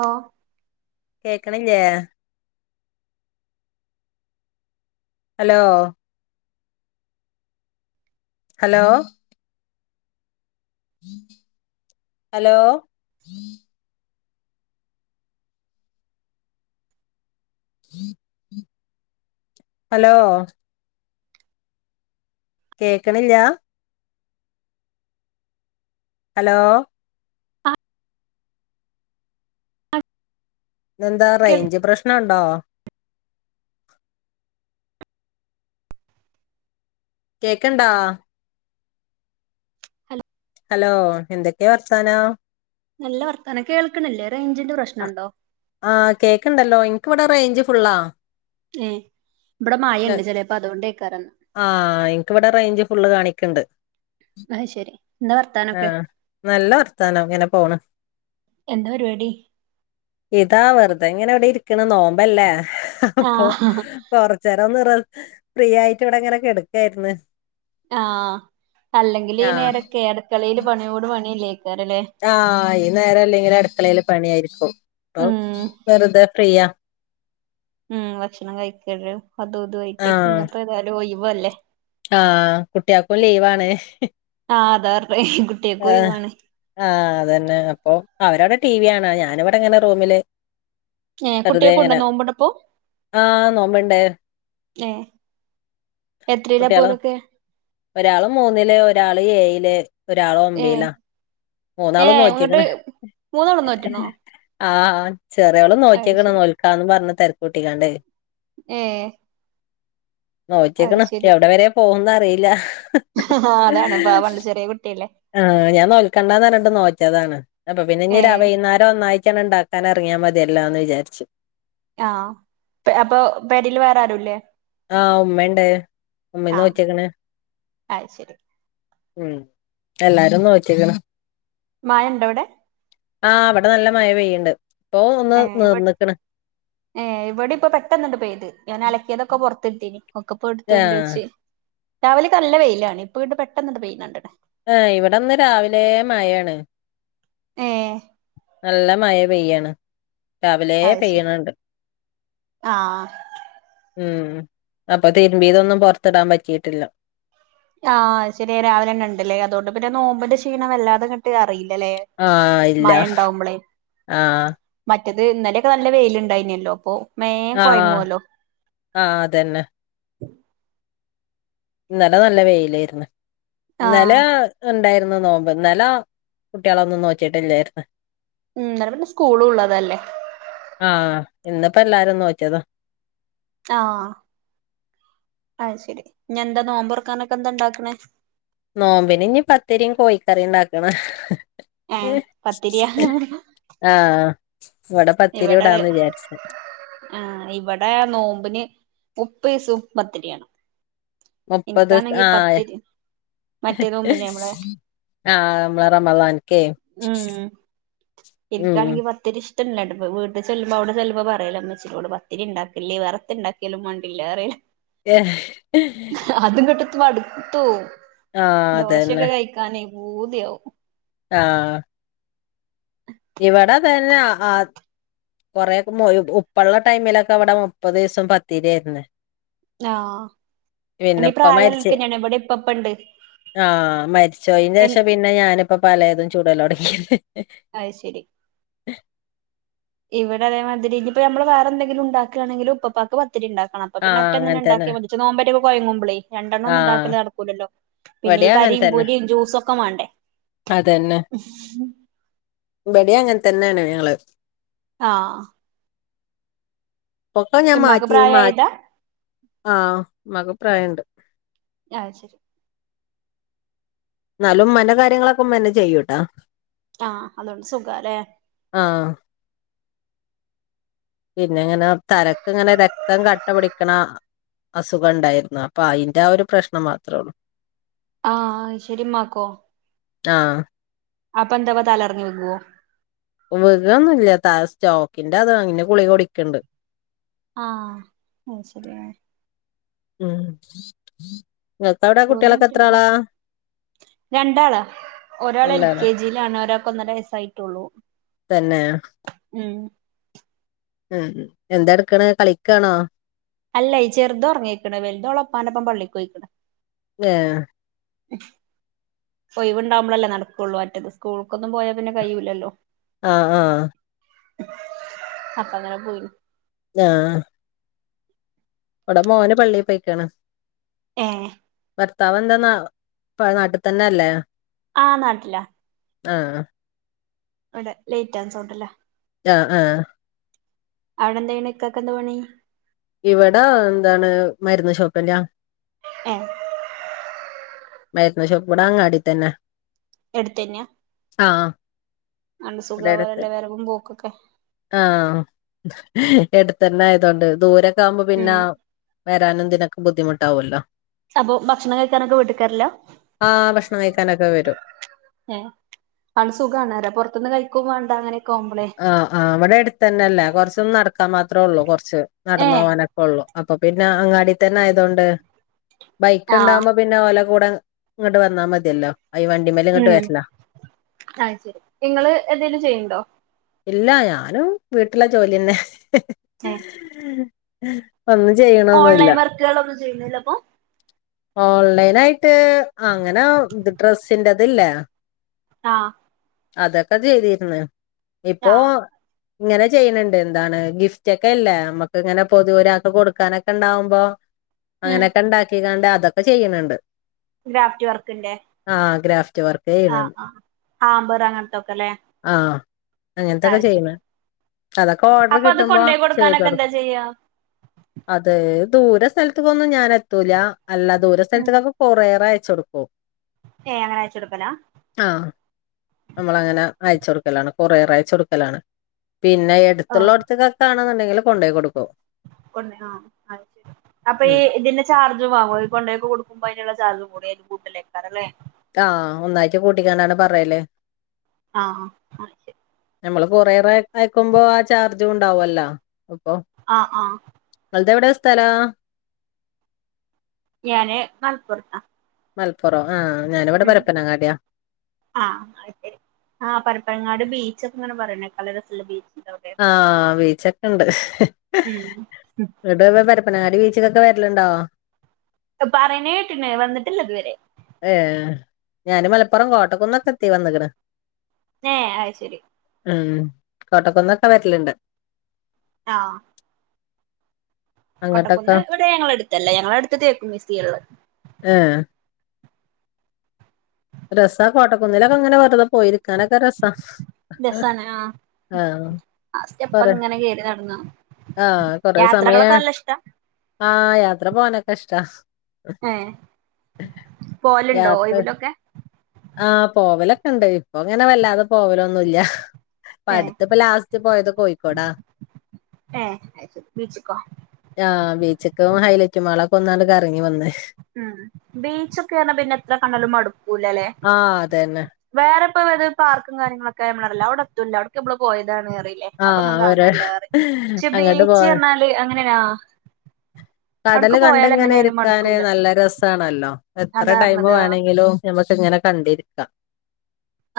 ഓ കേക്ക്ണില്ലേ hello hello hello hello കേക്ക്ണില്ല hello തെന്താ കേൾ റേഞ്ച് പ്രശ്നംണ്ടോ കേക്ക്ണ്ടോ ഹലോ എന്തൊക്കെ വർത്താനം നല്ല വർത്താനം കേൾക്ക്ണില്ലേ റയ്ഞ്ചിന്റെ പ്രശ്നംണ്ടോ ആഹ് കേക്ക്ണ്ടല്ലോ ഇനക്ക് ഇവിടെ റേഞ്ച് ഫുള്ളാ ഏ ഇബടെ മഴണ്ട് ചെലേപ്പം അതോണ്ടേ ക്കാരം ആഹ് ൻക്ക്‌ബടെ റേഞ്ച് ഫുള് കാണിക്ക്ണ്ട് അത് ശരി എന്താ വർത്താനൊക്കെ ആഹ് നല്ല വർത്താനം ഇങ്ങനെ പോണ് എന്താ പരിപാടി ഇതാ വെറുതെ ഇങ്ങനെ എവിടെ ഇരിക്കണ നോമ്പല്ലേ അപ്പൊ ആഹ് തൊറ ചെരവെന്ന്റ ഫ്രീ ആയിട്ട് ഇവിടെ കെടക്കാണ് ആഹ് അല്ലെങ്കിൽ ഈ ആ നേരൊക്കെ അട്ക്കളയിൽ പണിയോട് പണില്ലേക്കാറല്ലേ. ആഹ് ഈ നേരം അല്ലെങ്കില് അടുക്കളയില് പണിയായിരിക്കും, പ്പം ഉം വെറുതെ ഫ്രീയാ. ഉം ഭക്ഷണം കഴിക്കലും അതും ഇതും ആയിട്ട് ആഹ് ഇന്ന്പ്പോ ഏതായാലും ഒഴിവ് അല്ലേ. ആഹ് കുട്ടിയക്കും ലീവാണ്. ആഹ് അതാ പറഞ്ഞത്. ആഹ് ആ അതന്നെ അപ്പോ അവരവിടെ ടി വി കാണാ ഞാനിവിടെ ഇങ്ങനെ റൂമില് ഏ വെറുതെ കുട്ടികൾക്കുണ്ടോ ഇങ്ങനെ, നോമ്പുണ്ടപ്പോ ആഹ് നോമ്പ്ണ്ട്. ഏ എത്രയിലാ പ്പ കുട്ടികള് ഓലൊക്കെ. ഒരാള് മൂന്നില് ഒരാള് ഏയില് ഒരാള് ഏ ഒമ്പയിലാ. ഏ മൂന്നാളും ഇങ്ങട്ട് നോക്കിയേക്കണ് മൂന്നെണ്ണം നോറ്റ്ണോ ആഹ് ചെറിയാളും അത് നോക്കിയേക്കണ് ശരി നോൽക്കാന്ന് പറഞ്ഞ തിരക്കൂട്ടിക്കാണ്ട്. ഏഹ് അത് നോറ്റിക്കണ് എവിടെ വരെയാ പോകുന്ന് അറിയില്ല. ആഹ് ആ അതാണ് പാവാണ് ചെറിയ കുട്ടിയല്ലേ. ആഹ് ഞാൻ നോൽക്കേണ്ടന്ന് പറഞ്ഞിട്ടും നോറ്റതാണ്‌, അപ്പൊ പിന്നെ ഏ ഇഞ്ഞ് വൈകുന്നേരം ഒന്നാഴ്ടാണ്ട് ഇണ്ടാ ക്കാനെറങ്ങിയാ മതിയല്ലാന്ന് വിചാരിച്ചു. ആഹ് അപ്പോ പേരേൽ വേറെ ആരുല്ലേ. ആഹ് ഉമ്മണ്ട്, ഉമ്മിം ആഹ് നോക്കിക്കണ്. അത് ശെരി ഉം എല്ലാരും നോക്കിയേക്കണ്. മഴ ഉണ്ടോ അവിടെ? ആഹ് ഇവിടെ നല്ല മഴ പെയ്യണ്ട് ഇപ്പോ ഒന്ന് ഏ ഇവ നിർന്നിക്കണ്. ഏ ഇവിടെ ഇപ്പോ പെട്ടെന്നണ്ട് ചെയ്ത്, ഞാൻ അലക്കിയതൊക്കെ പുറത്ത് ഇട്ടീന് ഇപ്പ എടുത്തൊണ്ട് ആഹ് വെച്ച് രാവിലെക്കെ നല്ല വെയിലാണ് ഇപ്പോ വിടെ പെട്ടെന്നാണ്ട് പെയ്യിനണ്ട്ണ്. ആഹ് ഇവിടെന്ന് രാവിലെ മഴയാണ്. ആഹ് നല്ല മഴ പെയ്യാണ്, രാവിലെ അത് ശെരി പെയ്യണുണ്ട്. ആഹ് ഉം അപ്പോ തിരുമ്പിയതൊന്നും പുറത്തിടാൻ പറ്റിയിട്ടില്ല. ആഹ് ശരി രാവിലെന്നണ്ട്ല്ലേ, അതോണ്ട് പിന്നെ നോമ്പിന്റെ ക്ഷീണം വല്ലാതെ ങ്ങട്ട് അറിയില്ലല്ലേ. ആഹ് ഇല്ല മഴേണ്ടാവുമ്പളേ. ആഹ് മറ്റത് ഇന്നലെയൊക്കെ നല്ല വെയിൽ ഉണ്ടായിനല്ലോ അപ്പോ ആഹ് ആഹ് അതന്നെ ഇന്നലെ നല്ല വെയിലായിരുന്നു ആഹ് ഇന്നലെ ഉണ്ടായിരുന്നു നോമ്പ്, ഇന്നലെ കുട്ടികളൊന്നും നോറ്റിട്ടില്ലായിരുന്നു. ഉം ഇന്നലെ പിന്നെ സ്കൂളും ഉള്ളതല്ലേ. ആഹ് ഇന്നിപ്പോ എല്ലാരും നോറ്റിയതാ. ആഹ് ആഹ് ശരി ഇഞ്ഞ് എന്താ നോമ്പറക്കാനൊക്കെ എന്താ ഉണ്ടാക്കണേ. നോമ്പിന് ഇഞ്ഞ് പത്തിരിയും കോഴിക്കറിയും ഉണ്ടാക്കണം. ഏഹ് പത്തിരിയാ ആഹ് ഇവിടെ പത്തിരി ഇവിടെ ചുടാന്ന് വിചാരിച്ച് ആഹ് ഇവിടെ നോമ്പിന് മുപ്പതീസോം പത്തിരിയാണ്. മുപ്പത് എനിക്കാണെങ്കി ആഹ് പത്തിരി മറ്റേ നോമ്പില്ലേ നമ്മളെ ആഹ് മ്മളെ റമളാൻക്കെ ഉം ഇൻക്കാണെങ്കി പത്തിരി ഇഷ്ടല്ല, വീട്ടിൽ ചെല്ലുമ്പോ അവിടെ ചെലപ്പം പറയലാ ഉമ്മച്ചിയോട് പത്തിരി ഉണ്ടാക്കല്ലി വേറന്തൊക്കെ. കേലും മണ്ടില്ലാറേ ആഹ് അതും ഇങ്ങട്ട് എത്തുമ്പോ മടുത്തു പോവും, അതന്നെ ദോശക്കെ കയി ക്കാനെ പൂതിയാവും. ആഹ് ഇവിടെ തന്നാ അത് കൊറെേക്കേ മൊയ് ഉപ്പ ഉള്ള ടൈമിലൊക്കെ ഇവിടെ മുപ്പത് ദിവസം പത്തിരിയായിരിന്ന് ആഹ് പിന്നെ ഇനി ഉപ്പ മരിച്ച് പ്രായള്ളോൽക്കെന്നെയാണ് ഇവിടെ ഇപ്പപ്പ ഇണ്ട് ആഹ് മരിച്ചോയിതിന് എൻ ശേഷം പിന്നെ ഞാന് ഇപ്പ പലെതും ചൂടല്ലോടെ അയ്ശരി ഇവിടെ അതേമാതിരി ഇഞ്ഞ്പ്പോ നമ്മൾ വേറെ എന്തെങ്കിലും ഉണ്ടാക്കുകയാണെങ്കിലും ഉപ്പപ്പാക്ക് ത്തിരി ഉണ്ടാക്കണം അപ്പ പിന്നെ ആഹ് ഒറ്റ എന്ന അങ്ങനെ തന്നെ ഉണ്ടാക്കി വച്ച് നോപറ്റ ഒക്കെ പുഴുങ്ങുമ്പോളെ രണ്ടണ്ണം ഒന്നും ആഹ് ഉണ്ടാക്കല് നടക്കൂലല്ലോ പിന്നെ ഈ ഇവിടേം അങ്ങനെ കരിയും തന്നെ പൂരിയും ജ്യൂസെക്കെ മേണ്ടേ ഇബെടിയ് അങ്ങനെ തന്നെയാണ് ഞങ്ങള് ആഹ് മൊത്തം ഞാൻ ഇമ്മാക്ക് മാറ്റിയും മാറ്റ് പ്രായായതാ ആഹ് മക് പ്രായം ഉണ്ട് അഹ് ശരി എന്നാലും ഉമ്മന്റെ കാര്യങ്ങളൊക്കെ ഉമ്മ തന്നെ ചെയ്യൂട്ടാ ആഹ് അതൊണ്ട് സുഖ അല്ലേ ആഹ് പിന്നെ അങ്ങനെ തലക്ക് ഇങ്ങനെ രക്തം കട്ട പിടിക്കണ അസുഖം ഉണ്ടായിരുന്നു അപ്പൊ അയിന്റ ആ ഒരു പ്രശ്നം മാത്രേ ഉള്ളൂ ആഹ് ശരി ഉമ്മാക്കോ ആഹ് അപ്പൊ എന്താവാ തലകറിങ്ങി വികുവോ വിഗൊന്നുമില്ല ത സ്റ്റോക്കിന്റെ അത അങ്ങനെ ഗളിക കുടിക്കുണ്ട് ആഹ് അത് ശരി ആഹ് ഉം തോന്ന കുട്ടികളൊക്ക എത്രളാ കണ്ടിട്ടുണ്ടായിരുന്നു രണ്ടാളാ ഒരാൾ എൽ രണ്ടാളോ കെ ജിയിലാണ് ഒരാൾക്ക് ഒന്നര വയസ്സായിട്ടുള്ളൂ തന്നെ ഉം ഉം എന്തെ എടുക്കണ് കളിക്കണോ അല്ല ചെറുതോറങ്ങയിക്കണ് വലുത് ഒള് ഉപ്പാനൊപ്പം പള്ളി പോയിക്കണ് ഏഹ് ഒഴവുണ്ടാമ്പൊളല്ലേ നടക്കുള്ളൂ അറ്റത് സ്കൂൾക്കൊന്നും പോയാൽ പിന്നെ കഴിയുല്ലല്ലോ ആഹ് ആഹ് അപ്പ അങ്ങനെ പോയിന് ആഹ് ഇവിടെ മോന് പള്ളി പോയിക്കാണ് ഏഹ് ഭർത്താവ് എന്താണ് പ നാട്ടി തന്നെ അല്ലേ ആഹ് നാട്ടില ആഹ് ഇവിടെ ലേറ്റ് ആൻ സൗണ്ടല്ലേ ആഹ് ആഹ് അവിടെ എന്തായാണ് ഇക്കക്കെന്ത പണി ഇവിടാ എന്താണ് മരുന്ന് ഷോപ്പ്ല ഏഹ് മരുന്ന് ഷോപ്പിവിട അങ്ങാടി തന്ന എടുത്തന്നെയ അണ്ട് ഇവിടെ അടുത്ത് സുഖവലല്ലെ വരവും പോക്കൊക്കെ ആഹ് എടുത്തന്നെ ആയതൊണ്ട് ദൂരൊക്കെ ആവുമ്പോ പിന്ന ഉം വരാനുംതിനൊക്കെ ബുദ്ധിമുട്ടാവല്ലോ അപ്പൊ ഭക്ഷണം കഴിക്കാനൊക്കെ വീട്ട്ക്കെര്ലാ ആഹ് ഭക്ഷണം കഴിക്കാനൊക്കെ വെരും ഏഹ് ആണ്ട് സുഖണറ്യ പൊറത്ത്ന്ന് കഴിക്കും വാണ്ട അങ്ങനെയൊക്കെ ആവുമ്പളേ ആഹ് ആഹ് വ്ടെ എടുത്തന്നല്ലേ കൊറച്ച്നടക്കാൻ മാത്രേള്ളൂ കൊറച്ച് ഏ നടന്ന്പോവാനൊക്കെ ഒള്ളു അപ്പൊ പിന്നെ അങ്ങാടിതന്നെ ആയതോണ്ട് ആ ബൈക്ക്ണ്ടാവുമ്പോ പിന്നെ ഓല കൂടെ ഇങ്ങട്ട് വന്നാമതിയല്ലോ അയ് വണ്ടിമേല്ങ്ങട്ട് വര്ല ആ ശരി നിങ്ങള് എന്തെലും ചെയ്യണ്ടോ ഇല്ല ഞാനും വീട്ടിലെ ജോലിന്നെ ഏ ഒന്നും ചെയ്യണൊന്നുല്ല ഓൺലൈൻ വർക്കുകളൊന്നും ചെയ്യുന്നില്ല അപ്പൊ ഓൺലൈനയിട്ട് അങ്ങനെ ഇ ഡ്രസ്സിന്റെത് ല്ലേ ആഹ് അതൊക്കെ ശെരിയന്നെ ആ ഇപ്പോ ഇങ്ങനെ ചെയ്യ്ണ് ണ്ട് ന്താണ് ഗിഫ്റ്റെക്കെ ഇല്ലേ മ്മക്ക്ങ്ങനെ പൊതുവരാക്ക്ങ്ങനെ കൊടുക്കാനൊക്കെണ്ടാവുമ്പോ ഉം അങ്ങനെക്കണ്ടാക്കികാണ്ട് അതൊക്കെ ചെയ്യ്ണ് ണ്ട് ഗ്രാഫ്റ്റ് വർക്കിന്റെ ആഹ് ഗ്രാഫ്റ്റ് വർക്ക് ചെയ്യണം ആമ്പറങ്ങൻത്തൊക്കെല്ലേ ആഹ് ഇങ്ങൻത്തൊക്കെ ചെയ്യുന്ന അതൊക്കെ ഓർഡർ അപ്പൊ അത് കിട്ടുമ്പോ കൊണ്ടോയി കൊടുക്കാനൊക്കെ ചെയ്തോട്ക്കും എന്താ ചെയ്യാ അത് ദൂര സെൽത്തിക്കൊന്നും ഞാനെത്തൂല അല്ല ദൂര ഉം സ്ഥൽത്ക്കൊക്കെ കൊറിയറൈച്ചൊട്ക്കും ഏഹ് അങ്ങനെയച്ചൊടുക്കലാ ആഹ് നമ്മളങ്ങനെ അയച്ചൊട്ക്കലാണ് കൊറിയറൈച്ചൊട്ക്കലാണ്. പിന്നെ ആ എടുത്തുള്ളോട്ത്ത്ക്കൊക്കാണെങ്കില് കൊണ്ടോയി കൊടുക്കും. ആ അഹ് ശ അപ്പൊ ഉം ഈ ഇതിന്റെ ചാർജ് വാങ്ങോ കൊണ്ടേയൊക്കെ കൊടുക്കുമ്പയ്നിള്ള ചാർജും കൂടയ്ക്ക് കൂട്ടലേക്കാര ല്ലേ ആഹ് ഒന്നായിട്ട് കൂട്ടിക്കാണ്ടാണ് പറയല് ആഹ്ആഹ് നമ്മള് കൊറേറയക്കുമ്പോ ആഹ് ചാർജും ഉണ്ടാവല്ലോ അപ്പൊ ആഹ്ആഹ് ങ്ങൾതെവിടെയ സ്ഥലം ഞാന് മൽപ്പൊർത്ത മലപ്പുറം ആഹ് ഞാനിവടെ പരപ്പനങ്ങാടിയാ ആഹ് അയ്ശെരി ആഹ് പരപ്പങ്ങാട് ബീച്ചക്കെങ്ങനെ പറയണേക്ക ളരസള്ള ബീച്ച് ആഹ് ബീച്ചൊക്കെണ്ട് ഉം ങ്ങട്ട് പരപ്പനാടി ബീച്ച്ക്കൊക്കെ വെര്ല്ണ്ടോ? പറിണേട്ട്ണ് വന്നിട്ടില്ലതുവരെ ഏഹ് ഞാന് മലപ്പുറം കോട്ടക്കന്നൊക്കെ എത്തി വന്നിണ് ന്നെ അയ്ശെരി ഉം കോട്ടക്കുന്നൊക്കെ വര്ല്ണ്ട് ആഹ് അങ്ങോട്ടൊക്കെ കൊട്ടക്കുന്ന് ഇവിടെ ഞങ്ങളടുത്തല്ല ഞങ്ങളെടുത്ത് തേക്ക് മ്യൂസിയാള്ളെ ഏഹ് രസ കോട്ടക്കുന്നിലൊക്കെങ്ങനെ വെർതെ പോയിരിക്കാനൊക്കെ രസ രസാണ് ആഹ് സ്റ്റെപ്പങ്ങനെ കേറി നടന്ന ആഹ് കൊറെ സമയ ആഹ് യാത്ര പോവാനൊക്കെ ഇഷ്ടാ ഏഹ് പോവലിണ്ടോ ഒയ് വിലൊക്കെ ആഹ് പോവലൊക്കെണ്ട് ഇപ്പൊങ്ങനെ വല്ലാതെ പോവലൊന്നുല്ല്യ ഏ പ്പട്ത്ത്പ്പ ലാസ്റ്റ് പോയത് കോഴിക്കോടാ ഏ അയ്ശരി ബീച്ച്ക്കോ ആഹ് ബീച്ച്ക്കും ഹൈലൈറ്റ് മാളൊക്കൊന്നാണ്ട് കറങ്ങി വന്ന് ഉം ബീച്ചൊക്കെർഞ്ഞ പിന്നെ എത്രകണ്ടാലും മടുക്കൂല ല്ലെ ആഹ് അതെന്നെ വേറെ ഇപ്പം ഇള്ളെത് പാർക്കും കാര്യങ്ങളൊക്കെ നമ്മെൾ ആണല്ലോ അയുടെ എത്തും ഇല്ലാ അയുട്ക്ക് നമ്മെൾ പോയതാണ് പറിം ല്ലാ ആഹ് അയുടൊന്നും കാണാ ഒര് ഇല്ലാ പറിം പക്ഷെ അങ്ങട്ട് പോ ബീച്ച് പർണാൽ അങ്ങനെയ്നോ? അടുക്ക് പോയാൽ എങ്ങനെ ആയാലും മട്ക്കൂലാ ത് ആണല്ലോ എത്ര ടൈം വേണെങ്കിലും ഞമ്മെക്ക് ഇങ്ങനെ കണ്ട് ഇര്ക്കാം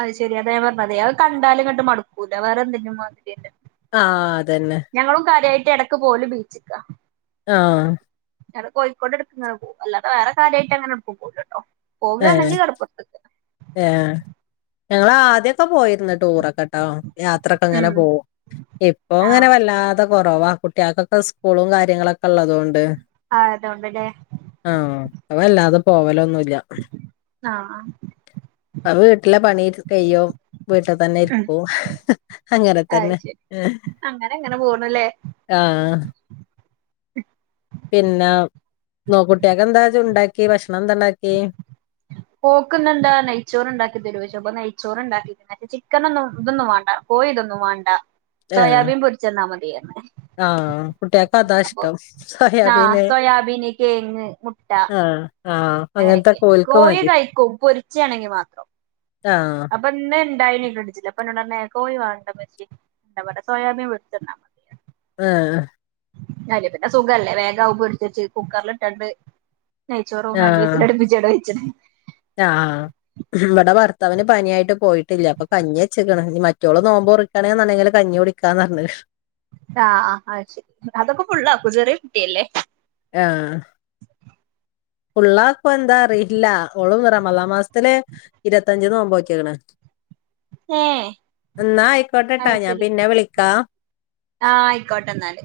അഹ് ശരി അതാ ഞാൻ പർണതെയ് അഹ് കണ്ടാൽ ഇങ്ങെട്ട് മട്ക്കൂലാ വേറെ എന്റിന്റിം മാതിരി അല്ല അത് ആഹ് അത്‌യെന്നെ ഞങ്ങളും കാര്യായിട്ട് എടക്ക് പോവെൽ ബീച്ച്ക്കാ ആഹ് ഞങ്ങൾ കോഴിക്കോട് എട്ക്ക് ഇങ്ങനെ പോവും അല്ലാതെ വെറെ കാര്യായിട്ട് അങ്ങനെ ഒട്ക്കും പോവുല ട്ടോ ഏഹ് പോകാണെങ്കി കടപ്പൊർത്ത്ക്ക് ഏഹ് ഞങ്ങൾ ആദ്യൊക്കെ പോയിര്ന്ന് ടൂറൊക്കെ ഇട്ടോ യാത്ര ഒക്കെ ഇങ്ങനെ ഉം പോവും ഇപ്പൊ ആ ഇങ്ങനെ വല്ലാതെ കൊറവാ കുട്ടിയാക്കൊക്കെ സ്കൂളും കാര്യങ്ങളൊക്കെ ഇള്ളതോണ്ട് ആഹ് അതോണ്ട് ലെ ആഹ് ഞാ വെല്ലാതെ പോവലൊന്നും ഇല്ല ആഹ് അഹ് അഹ് വീട്ട്ലെ പണി [unintelligible] കയ്യും വീട്ട് തെന്നെ ഉം ഇര്ക്കും അങ്ങനെ അത് തന്നെ ശരി അങ്ങനെ അങ്ങനെ പോണല്ലേ ആഹ് പിന്നെ നോ കുട്ടിയാക്ക് എന്താ ഉണ്ടാക്കെ ഭക്ഷണം എന്താ ഇണ്ടാക്കെ ഓക്ക് ഇന്ന് എന്താ നെയ്ച്ചോറ് ഇണ്ടാക്കി തെരോയ്ച്ച് അപ്പ നെയ്ച്ചോറ് ഇണ്ടാക്കി ഞങ്ങക്ക് ചിക്കനൊന്നും ഇതൊന്നും വാണ്ടാ കോഴി ഇതൊന്നും വാണ്ടാ ഏഹ് സോയാബീൻ പൊര്ച്ചെന്നാ മതി പർണ് ആഹ് കുട്ടിയാക്ക് അതാ ഇഷ്ടം സോയാബീൻ ആഹ് സോയാബീന് ആഹ് ആഹ് അങ്ങനെ ഒക്കെ അങ്ങനത്തൊക്കെ ഓൽക്ക് കോഴി മതി കഴിക്കും പൊരിച്ചെ ആണെങ്കി മാത്രം ആഹ് അപ് പ്പം ഇന്ന് ഇണ്ടായിനി ഫ്രിഡ്ജ്ൽ അപ്പ ഇന്നോട് പർൺ കോഴി വാണ്ട ഇമ്മച്ചെ ഞാ പർണ് സോയാബീൻ വെച്ചെന്നാ മതി ആഹ് അയിൽ പിന്നെ സുഖ അല്ലെ വേഗം അഹും പൊര്ച്ചെച്ച് കുക്കെർൽ ഇട്ടാണ്ട് നെയ്ച്ചോറും രണ്ട് വിസ്ൽ അട്പ്പി ച്ച് അയുടെ വെച്ച്ണ് ആഹ് ആഹ് ഇബെടെ ഭർത്താവിന് പനിയായിട്ട് പോയിട്ട് ഇല്ല അപ്പ കഞ്ഞി വെച്ച്ക്ക്ണ് ഇഞ്ഞ് മറ്റോൾ നോമ്പ് മുറി ക്കാണ്ന്ന് ഉണ്ടെങ്കിൽ കഞ്ഞി കുടിക്കാന്ന് പർണ്ക്ക്ണ് ആഹ് ആഹ് അഹ് ശരി അതൊക്കെ ഫുള്ളാക്കൊ ചെറെ കുട്ടി അല്ലെ ആഹ് ഫുള്ളാക്കോ എന്താ അറിയില്ല ഓൾ റമളാം മാസത്തിൽ ഇരത്തഅഞ്ച് നോമ്പോറ്റ്ക്ക്ണ്. ഏഹ് ഇന്നാ അയിക്കോട്ടെ ട്ടോ അത് ഞാ ശരി പിന്നെ വിളിക്കാം ആഹ് അയിക്കോട്ടെ ഇന്നാൽ